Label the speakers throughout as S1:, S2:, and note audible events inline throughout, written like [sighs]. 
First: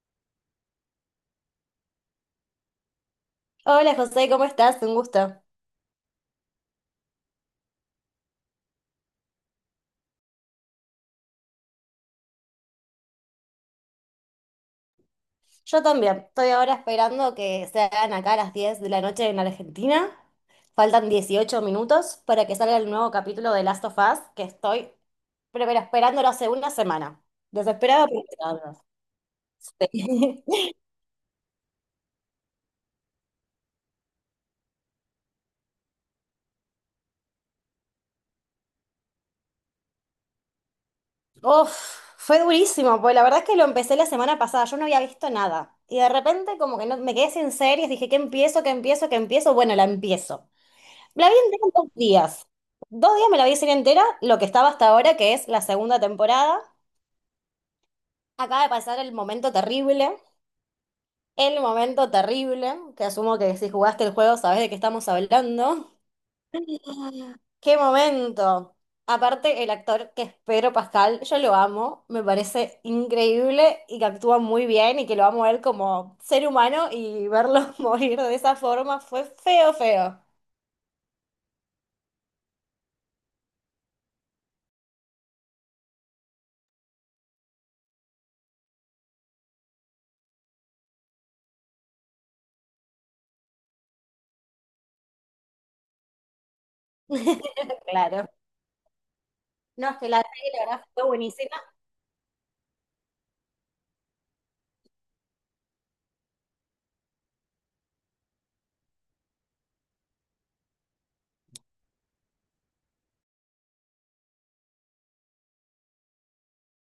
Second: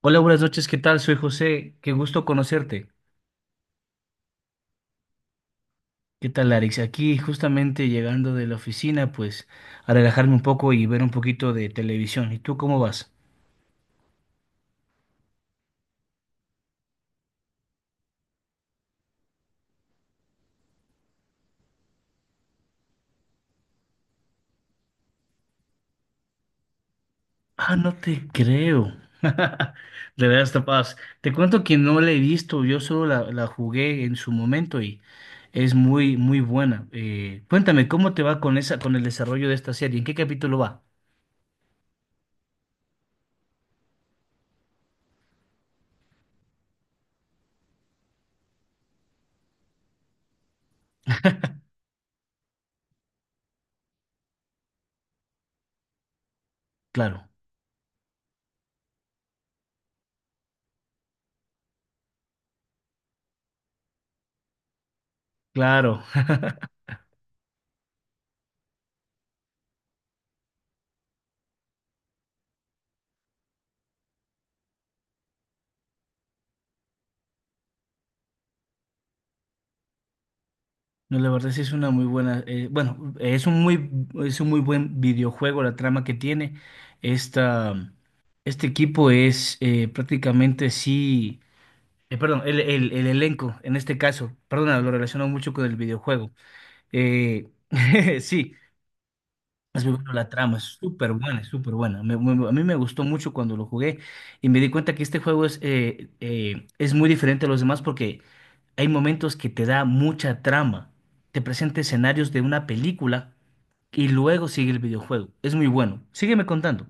S1: Hola, buenas noches, ¿qué tal? Soy José, qué gusto conocerte.
S2: Hola José, ¿cómo estás? Un gusto.
S1: ¿Qué tal, Alex? Aquí justamente llegando de la oficina, pues a relajarme un poco y ver un poquito de televisión. ¿Y tú cómo vas?
S2: Yo también. Estoy ahora esperando que sean acá a las 10 de la noche en Argentina. Faltan 18 minutos para que salga el nuevo capítulo de Last of Us, que estoy pero esperándolo hace una semana.
S1: Ah, no
S2: Desesperada por
S1: te
S2: esperarlo.
S1: creo. [laughs] De
S2: Sí.
S1: veras, capaz. Te cuento que no la he visto, yo solo la jugué en su momento y es muy, muy buena. Cuéntame, ¿cómo te va con con el desarrollo de esta serie? ¿En qué capítulo va?
S2: [laughs] Uf, fue durísimo, pues la verdad es que lo empecé la semana pasada, yo no había visto nada. Y de repente como que no, me quedé sin series, dije, ¿qué empiezo? ¿Qué empiezo? ¿Qué empiezo? Bueno, la empiezo. La vi entera en 2 días. 2 días me la vi serie entera, lo que estaba hasta ahora, que es la segunda temporada.
S1: Claro,
S2: Acaba de pasar el momento terrible. El momento terrible, que asumo que si jugaste el juego sabés de qué estamos hablando.
S1: claro. [laughs]
S2: ¡Qué momento! Aparte, el actor que es Pedro Pascal, yo lo amo, me parece increíble y que actúa muy bien y que lo amo a él como ser humano y verlo [laughs] morir de esa forma fue feo, feo.
S1: No, la verdad sí es una muy buena, bueno, es un muy buen videojuego la trama que tiene. Esta, este equipo es prácticamente sí, perdón, el elenco en este caso, perdona, lo relaciono mucho con el videojuego. Eh, [laughs]
S2: Claro.
S1: sí, es
S2: No,
S1: muy
S2: es que
S1: bueno
S2: la
S1: la
S2: serie
S1: trama, es
S2: la verdad fue
S1: súper buena, es
S2: buenísima.
S1: súper buena. A mí me gustó mucho cuando lo jugué y me di cuenta que este juego es muy diferente a los demás porque hay momentos que te da mucha trama. Te presenta escenarios de una película y luego sigue el videojuego. Es muy bueno. Sígueme contando.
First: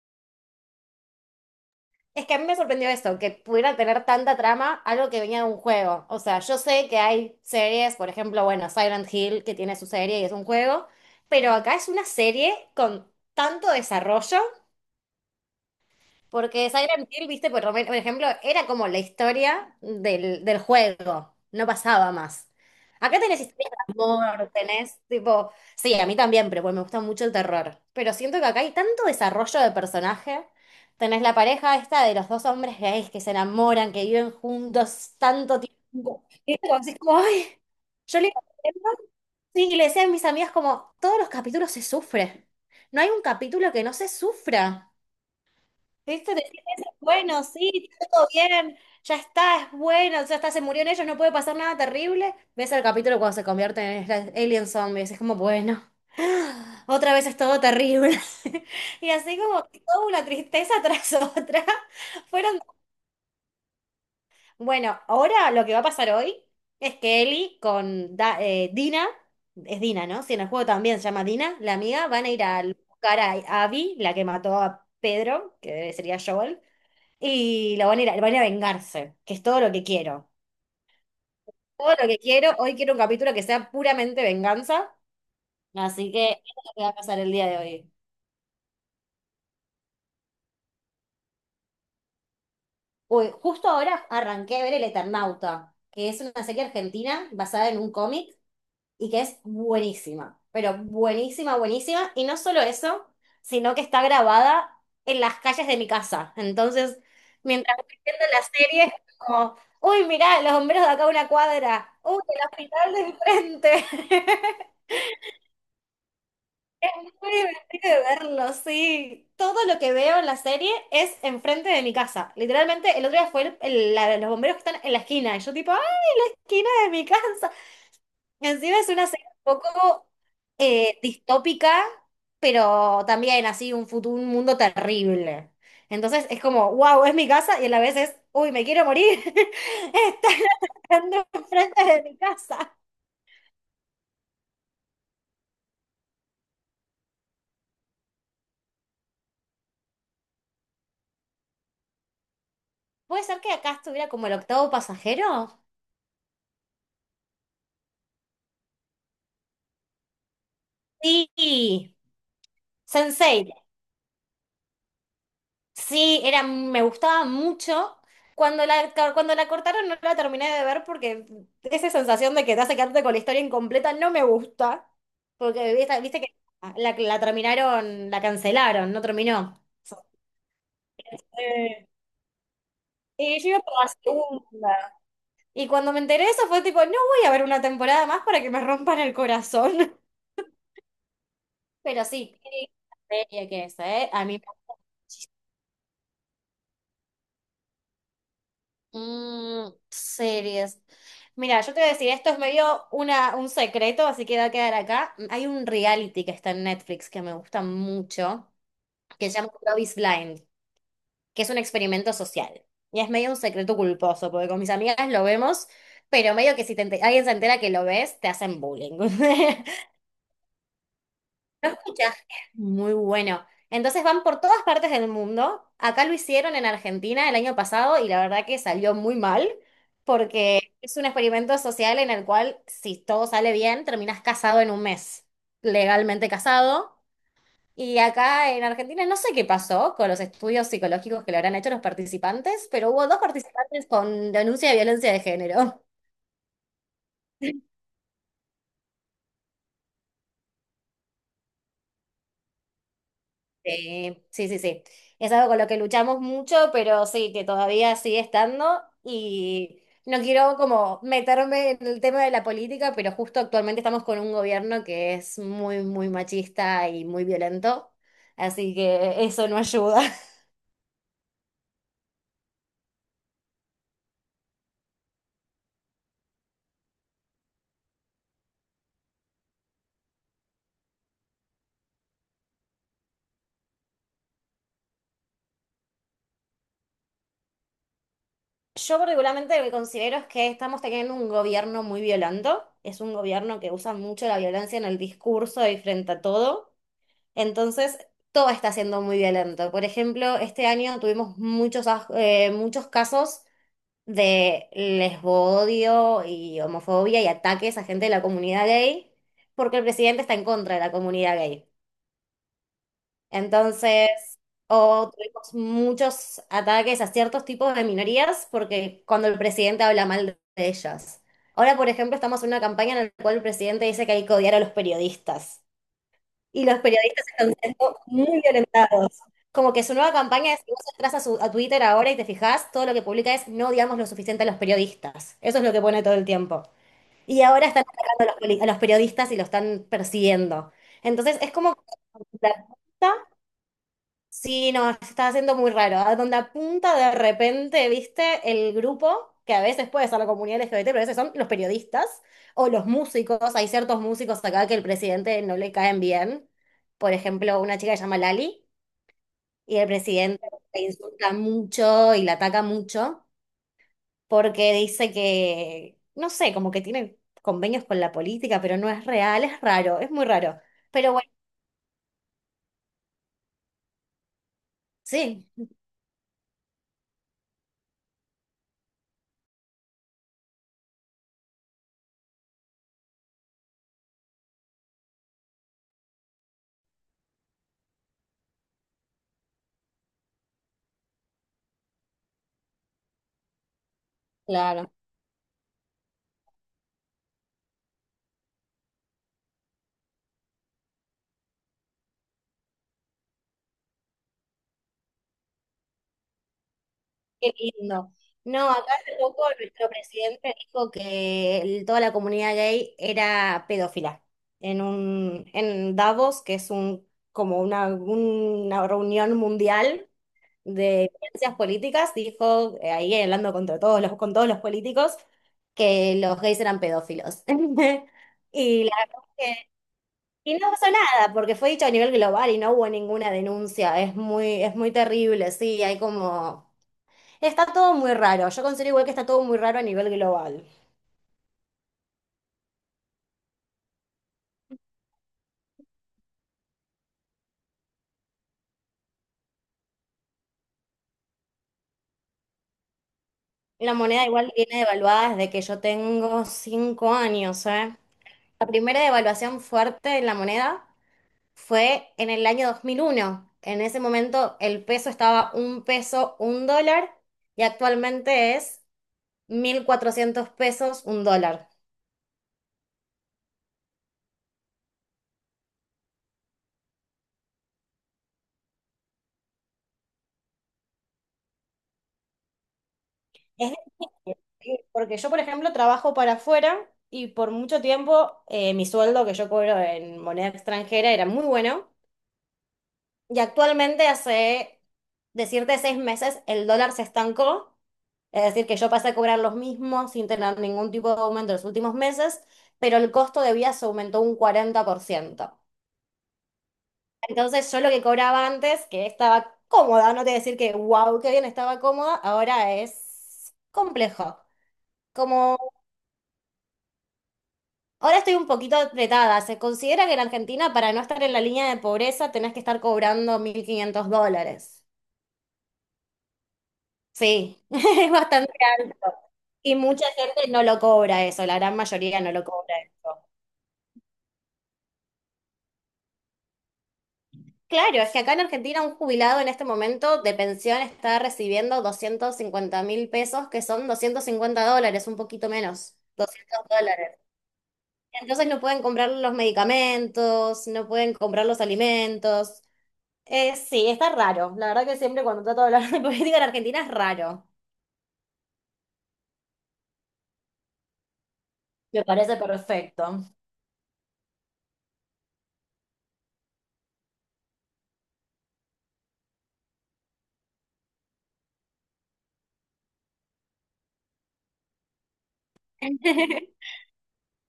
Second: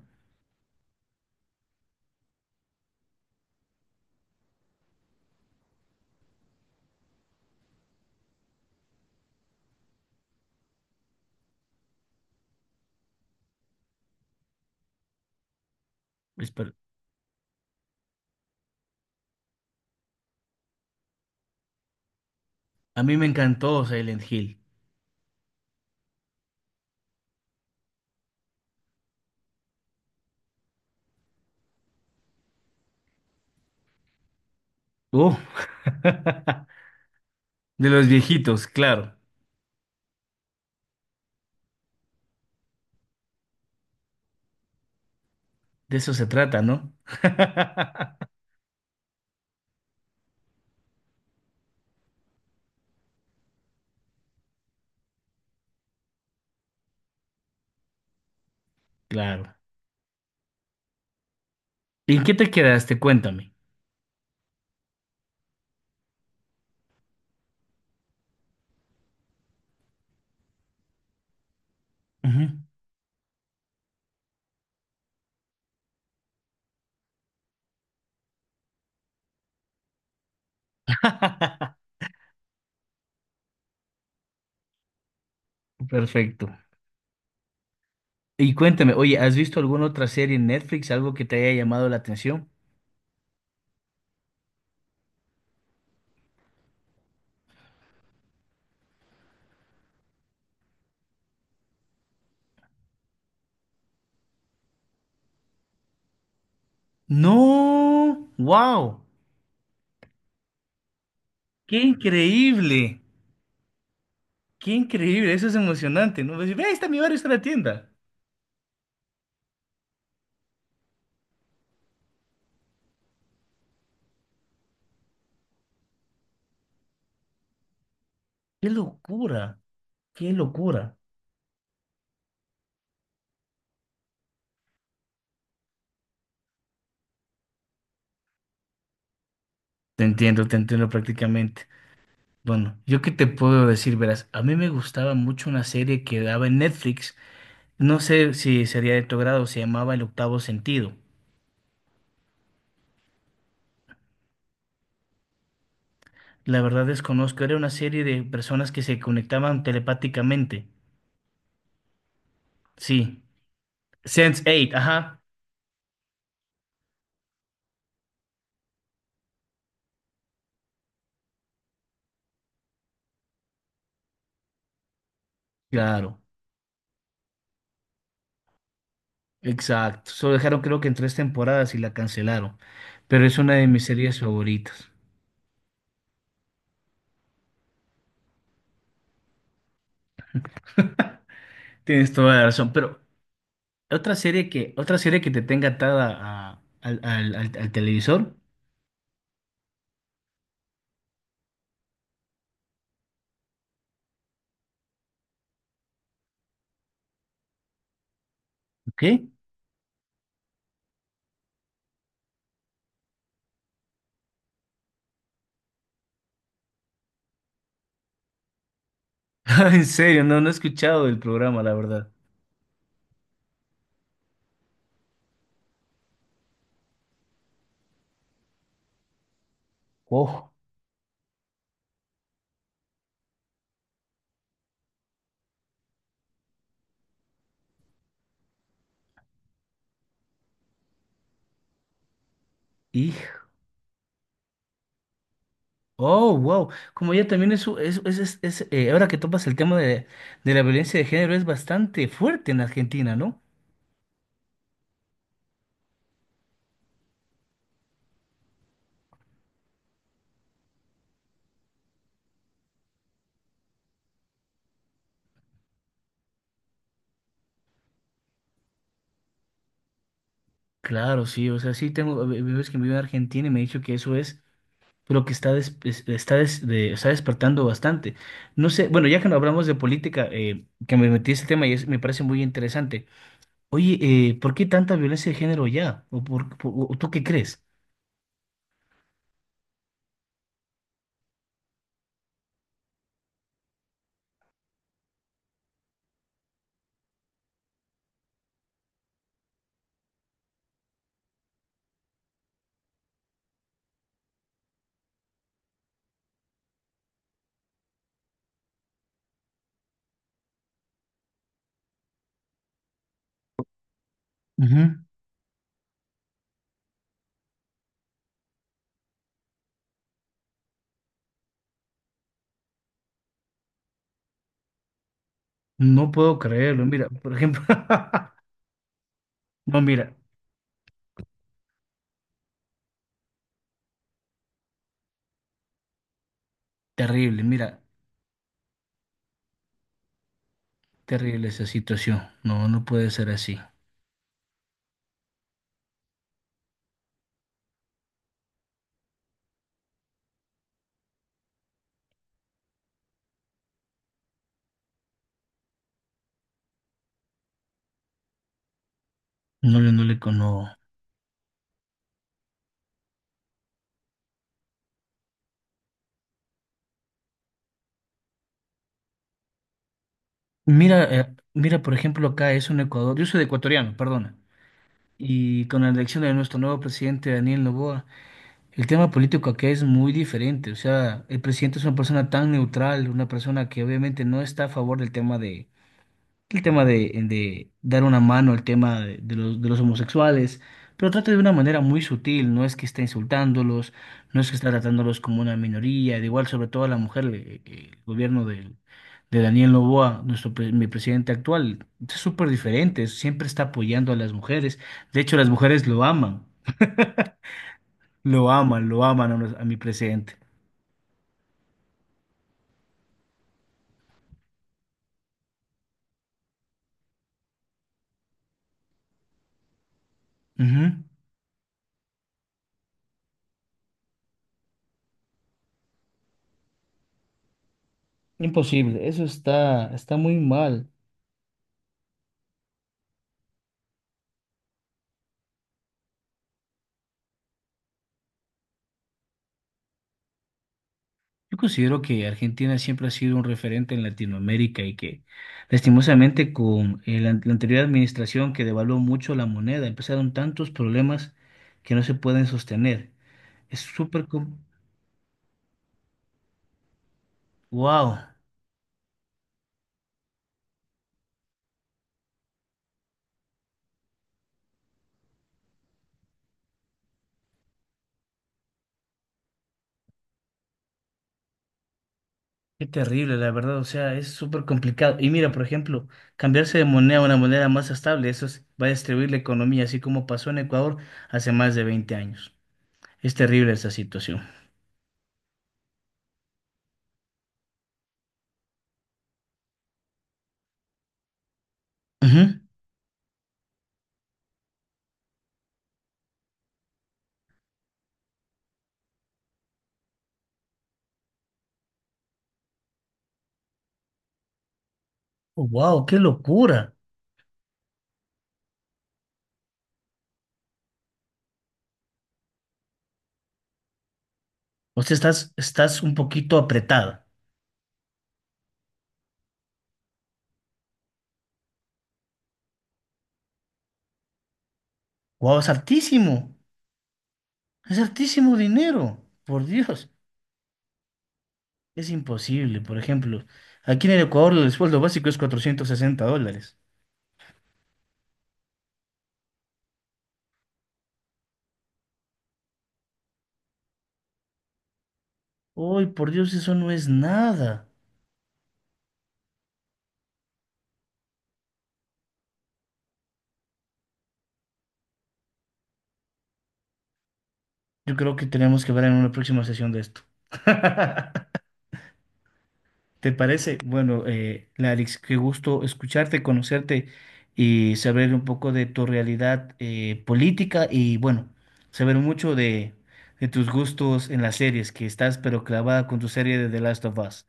S2: Es que a mí me sorprendió esto, que pudiera tener tanta trama algo que venía de un juego. O sea, yo sé que hay series, por ejemplo, bueno, Silent Hill, que tiene su serie y es un juego, pero acá es una serie con tanto desarrollo porque
S1: Espera.
S2: Silent Hill, viste, por ejemplo, era como la historia del juego, no pasaba más.
S1: A mí
S2: Acá
S1: me
S2: tenés historias
S1: encantó
S2: de
S1: Silent
S2: amor,
S1: Hill.
S2: tenés tipo, sí, a mí también, pero bueno, me gusta mucho el terror. Pero siento que acá hay tanto desarrollo de personaje. Tenés la pareja esta de los dos hombres gays que se enamoran, que viven juntos
S1: Uh,
S2: tanto tiempo. Y es
S1: [laughs]
S2: como, así como, ay,
S1: de los
S2: yo le,
S1: viejitos, claro.
S2: sí, y le decía a mis amigas como, todos los capítulos se sufre. No hay un capítulo que no se sufra.
S1: De eso se
S2: Esto,
S1: trata,
S2: decir eso
S1: ¿no?
S2: es bueno, sí, todo
S1: [laughs]
S2: bien, ya está, es bueno, ya está, se murieron ellos, no puede pasar nada terrible. Ves el capítulo cuando se convierten en estas alien zombies, es como, bueno, [gasps] [sighs] otra vez es todo terrible. [laughs] Y así
S1: Claro.
S2: como que toda una tristeza [laughs] tras otra.
S1: ¿Y en qué te
S2: Fueron,
S1: quedaste? Cuéntame.
S2: bueno, ahora lo que va a pasar hoy es que Ellie con Dina, es Dina, ¿no? Si en el juego también se llama Dina, la amiga, van a
S1: Ujú.
S2: ir a buscar a Abby, la que mató a Pedro, que sería Joel. Y lo van a ir a, van a ir a vengarse, que es todo lo que quiero.
S1: [laughs]
S2: Todo lo que quiero. Hoy quiero un capítulo que sea puramente venganza. Así que eso
S1: Perfecto.
S2: es lo que va a pasar el día de hoy.
S1: Y cuéntame, oye, ¿has visto alguna otra serie en Netflix, algo que te haya llamado la atención?
S2: Uy, justo ahora arranqué a ver El Eternauta, que es una serie argentina basada en un cómic y que es buenísima, pero buenísima, buenísima. Y no solo eso, sino que está grabada en las calles de mi casa. Entonces, mientras estoy viendo
S1: No,
S2: la serie,
S1: wow,
S2: es como, uy, mirá, los bomberos de acá a una
S1: qué
S2: cuadra, uy, el hospital de
S1: increíble,
S2: enfrente.
S1: qué
S2: [laughs]
S1: increíble, eso es emocionante, ¿no? Ves, ve, ahí está
S2: Es
S1: mi barrio, está
S2: muy
S1: la tienda.
S2: divertido verlo, sí. Todo lo que veo en la serie es enfrente de mi casa. Literalmente, el otro día fue los bomberos que están en la esquina. Y yo tipo, ¡ah, esquina de mi casa!
S1: Qué
S2: Encima es una serie un
S1: locura,
S2: poco
S1: qué locura.
S2: distópica, pero también así un futuro, un mundo terrible. Entonces es como, wow, es mi casa y a la vez es, uy, me quiero morir. [laughs] Están
S1: Te entiendo
S2: atacando
S1: prácticamente.
S2: enfrente de mi casa.
S1: Bueno, yo qué te puedo decir, verás, a mí me gustaba mucho una serie que daba en Netflix, no sé si sería de tu grado, se llamaba El Octavo Sentido.
S2: ¿Puede ser que acá estuviera como el octavo pasajero?
S1: La verdad desconozco, era una serie de personas que se conectaban telepáticamente.
S2: Sí.
S1: Sí,
S2: Sense eight.
S1: sense eight, ajá.
S2: Sí, era, me gustaba mucho. Cuando la cortaron no la terminé de ver porque esa sensación de que te hace quedarte con la historia incompleta no me gusta. Porque viste,
S1: Claro,
S2: viste que la terminaron, la cancelaron, no terminó.
S1: exacto. Solo dejaron creo que en tres temporadas y
S2: Eh,
S1: la cancelaron. Pero es
S2: Y yo
S1: una
S2: iba
S1: de
S2: por
S1: mis
S2: la
S1: series favoritas.
S2: segunda. Y cuando me enteré de eso fue tipo, no voy a ver una temporada más para que me rompan el corazón. [laughs] Pero
S1: Tienes toda
S2: sí,
S1: la
S2: qué
S1: razón. Pero
S2: linda serie que es, ¿eh? A mí.
S1: otra serie que te tenga atada al televisor,
S2: Series. Mira, yo te voy a decir, esto es medio un secreto, así que va a quedar acá. Hay un reality que está en Netflix que me gusta mucho,
S1: ¿qué?
S2: que se llama Love is Blind, que es un experimento social. Y es medio un secreto culposo, porque con mis amigas lo vemos, pero medio que si alguien se entera que lo ves, te hacen bullying. [laughs]
S1: [laughs] En serio, no, no he escuchado del programa, la verdad.
S2: Mucha gente. Muy bueno. Entonces van por todas partes del mundo. Acá lo hicieron en Argentina el año pasado y la verdad que salió muy mal
S1: Oh,
S2: porque es un experimento social en el cual si todo sale bien terminas casado en un mes, legalmente casado. Y acá en Argentina no sé qué pasó con los estudios psicológicos que le habrán hecho los participantes, pero hubo dos
S1: hijo.
S2: participantes con denuncia de violencia de género.
S1: Oh, wow. Como ya también ahora que topas el tema de la violencia de género, es bastante fuerte en Argentina, ¿no?
S2: Sí, sí, sí, sí. Es algo con lo que luchamos mucho, pero sí, que todavía sigue estando y no quiero como meterme en el tema de la política, pero justo actualmente estamos con un gobierno que es muy, muy machista y muy violento, así que eso no ayuda. [laughs]
S1: Claro, sí, o sea, sí tengo amigos que viven en Argentina y me ha dicho que eso es lo que está, des- es- está, des- de- está despertando bastante. No sé, bueno, ya que no hablamos de política, que me metí en este tema y me parece muy interesante. Oye, ¿por qué tanta violencia de género ya? ¿O o tú qué crees?
S2: Yo particularmente lo que considero es que estamos teniendo un gobierno muy violento, es un gobierno que usa mucho la violencia en el discurso y frente a todo. Entonces, todo está siendo muy violento. Por ejemplo, este año tuvimos muchos casos de lesbodio y homofobia y ataques a gente de la comunidad gay, porque el presidente está en contra de la comunidad gay. Entonces,
S1: Ujú.
S2: o tuvimos muchos ataques a ciertos tipos de minorías, porque cuando el presidente habla mal de ellas. Ahora, por ejemplo, estamos en una campaña en la cual el presidente dice que hay que odiar a los periodistas.
S1: No puedo
S2: Y los
S1: creerlo, mira,
S2: periodistas
S1: por
S2: están
S1: ejemplo,
S2: siendo muy
S1: [laughs]
S2: violentados. Como
S1: no,
S2: que su nueva campaña es, si vos entras a Twitter ahora y te fijás, todo lo que publica es no odiamos lo suficiente a los periodistas. Eso es lo que pone todo el tiempo. Y ahora
S1: mira,
S2: están atacando a a los periodistas y lo están persiguiendo. Entonces
S1: terrible
S2: es
S1: esa
S2: como
S1: situación.
S2: que
S1: No, no puede ser así.
S2: sí, no, se está haciendo muy raro. A donde apunta de repente, viste, el grupo, que a veces puede ser la comunidad LGBT, pero a veces son los periodistas o los músicos. Hay ciertos músicos acá que el presidente no le caen bien. Por ejemplo, una chica que se llama Lali y
S1: No
S2: el
S1: le, no le, con-
S2: presidente
S1: no.
S2: la insulta mucho y la ataca mucho porque dice que, no sé, como que tiene convenios con la política, pero no es real, es raro, es muy raro.
S1: Mira,
S2: Pero bueno,
S1: mira, por ejemplo, acá es un Ecuador, yo soy de ecuatoriano, perdona.
S2: sí,
S1: Y con la elección de nuestro nuevo presidente Daniel Noboa, el tema político acá es muy diferente. O sea, el presidente es una persona tan neutral, una persona que obviamente no está a favor del tema de, el tema de, dar una mano al tema de los homosexuales, pero trata de una manera muy sutil, no es que está insultándolos, no es que está
S2: claro.
S1: tratándolos como una minoría, de igual sobre todo a la mujer, el gobierno de Daniel Noboa, mi presidente actual, es súper diferente, siempre está apoyando a las mujeres, de hecho las mujeres lo aman,
S2: Qué lindo.
S1: lo
S2: No, acá
S1: aman, lo
S2: hace
S1: aman a,
S2: poco
S1: nos- a mi
S2: nuestro
S1: presidente.
S2: presidente dijo que toda la comunidad gay era pedófila. En Davos, que es como una reunión mundial
S1: Ujú.
S2: de ciencias políticas, dijo, ahí hablando contra con todos los políticos, que los gays eran pedófilos. [laughs] Y la
S1: Imposible,
S2: verdad
S1: eso
S2: es que,
S1: está, está muy
S2: y no pasó
S1: mal.
S2: nada, porque fue dicho a nivel global y no hubo ninguna denuncia. Es muy terrible, sí, hay como. Está todo muy raro. Yo considero igual que está todo muy raro a nivel global.
S1: Yo considero que Argentina siempre ha sido un referente en Latinoamérica y que lastimosamente con la anterior administración que devaluó mucho la moneda, empezaron tantos problemas que no se pueden sostener. Es
S2: La moneda
S1: súper...
S2: igual viene devaluada desde que yo tengo 5 años, ¿eh?
S1: ¡Wow!
S2: La primera devaluación fuerte de la moneda fue en el año 2001. En ese momento el peso estaba un peso, un dólar, y actualmente es 1.400 pesos, un dólar.
S1: Qué terrible, la verdad. O sea, es súper complicado. Y mira, por ejemplo, cambiarse de moneda a una moneda más estable, eso va a destruir la economía, así como pasó en Ecuador hace más de 20 años. Es
S2: Es
S1: terrible esa
S2: difícil,
S1: situación.
S2: ¿sí? Porque yo, por ejemplo, trabajo para afuera y por mucho tiempo mi sueldo que yo cobro en moneda extranjera era muy bueno. Y actualmente hace, decirte, 6 meses, el dólar se estancó. Es decir, que yo pasé a cobrar los mismos sin tener ningún tipo de aumento en los últimos meses, pero el costo de vida se aumentó un 40%.
S1: ¡Wow! ¡Qué locura!
S2: Entonces yo lo que cobraba antes, que estaba cómoda, no te voy a decir que wow, qué bien, estaba cómoda, ahora es complejo.
S1: O sea, estás,
S2: Como
S1: estás un poquito apretada.
S2: ahora estoy un poquito apretada, se considera que en Argentina para no estar en la línea de pobreza tenés que estar cobrando 1.500 dólares.
S1: Guau, es altísimo.
S2: Sí, [laughs]
S1: Es
S2: es bastante
S1: altísimo
S2: alto.
S1: dinero. Por
S2: Y mucha
S1: Dios.
S2: gente no lo cobra eso, la gran
S1: Es
S2: mayoría no lo cobra
S1: imposible. Por
S2: eso.
S1: ejemplo, aquí en el Ecuador el sueldo básico es $460.
S2: Claro, es que acá en Argentina un jubilado en este momento de pensión está recibiendo 250.000 pesos, que son 250 dólares, un poquito menos.
S1: Uy, por Dios,
S2: 200
S1: eso no es
S2: dólares.
S1: nada.
S2: Entonces no pueden comprar los medicamentos, no pueden comprar los alimentos. Sí, está raro. La verdad que siempre cuando trato de hablar de [laughs] política en Argentina es raro.
S1: Yo creo que tenemos que ver en una próxima sesión de esto. [laughs]
S2: Me parece perfecto.
S1: ¿Te parece? Bueno, Larix, qué gusto escucharte, conocerte y saber un poco de tu realidad política y bueno, saber mucho de tus gustos en las series, que estás pero clavada con tu serie
S2: [laughs]
S1: de The Last of Us.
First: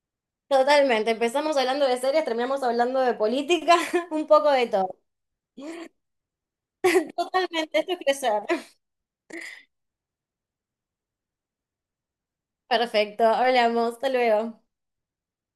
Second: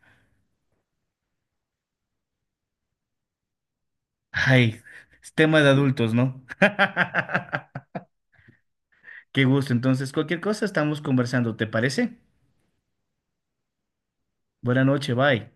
S2: Totalmente, empezamos hablando de series, terminamos hablando de política, [laughs] un poco de
S1: Ay,
S2: todo.
S1: es tema de adultos, ¿no?
S2: Totalmente, esto es
S1: [laughs]
S2: crecer. [laughs]
S1: Qué gusto. Entonces, cualquier cosa estamos conversando, ¿te parece?
S2: Perfecto, hablamos, hasta luego.
S1: Buena noche, bye.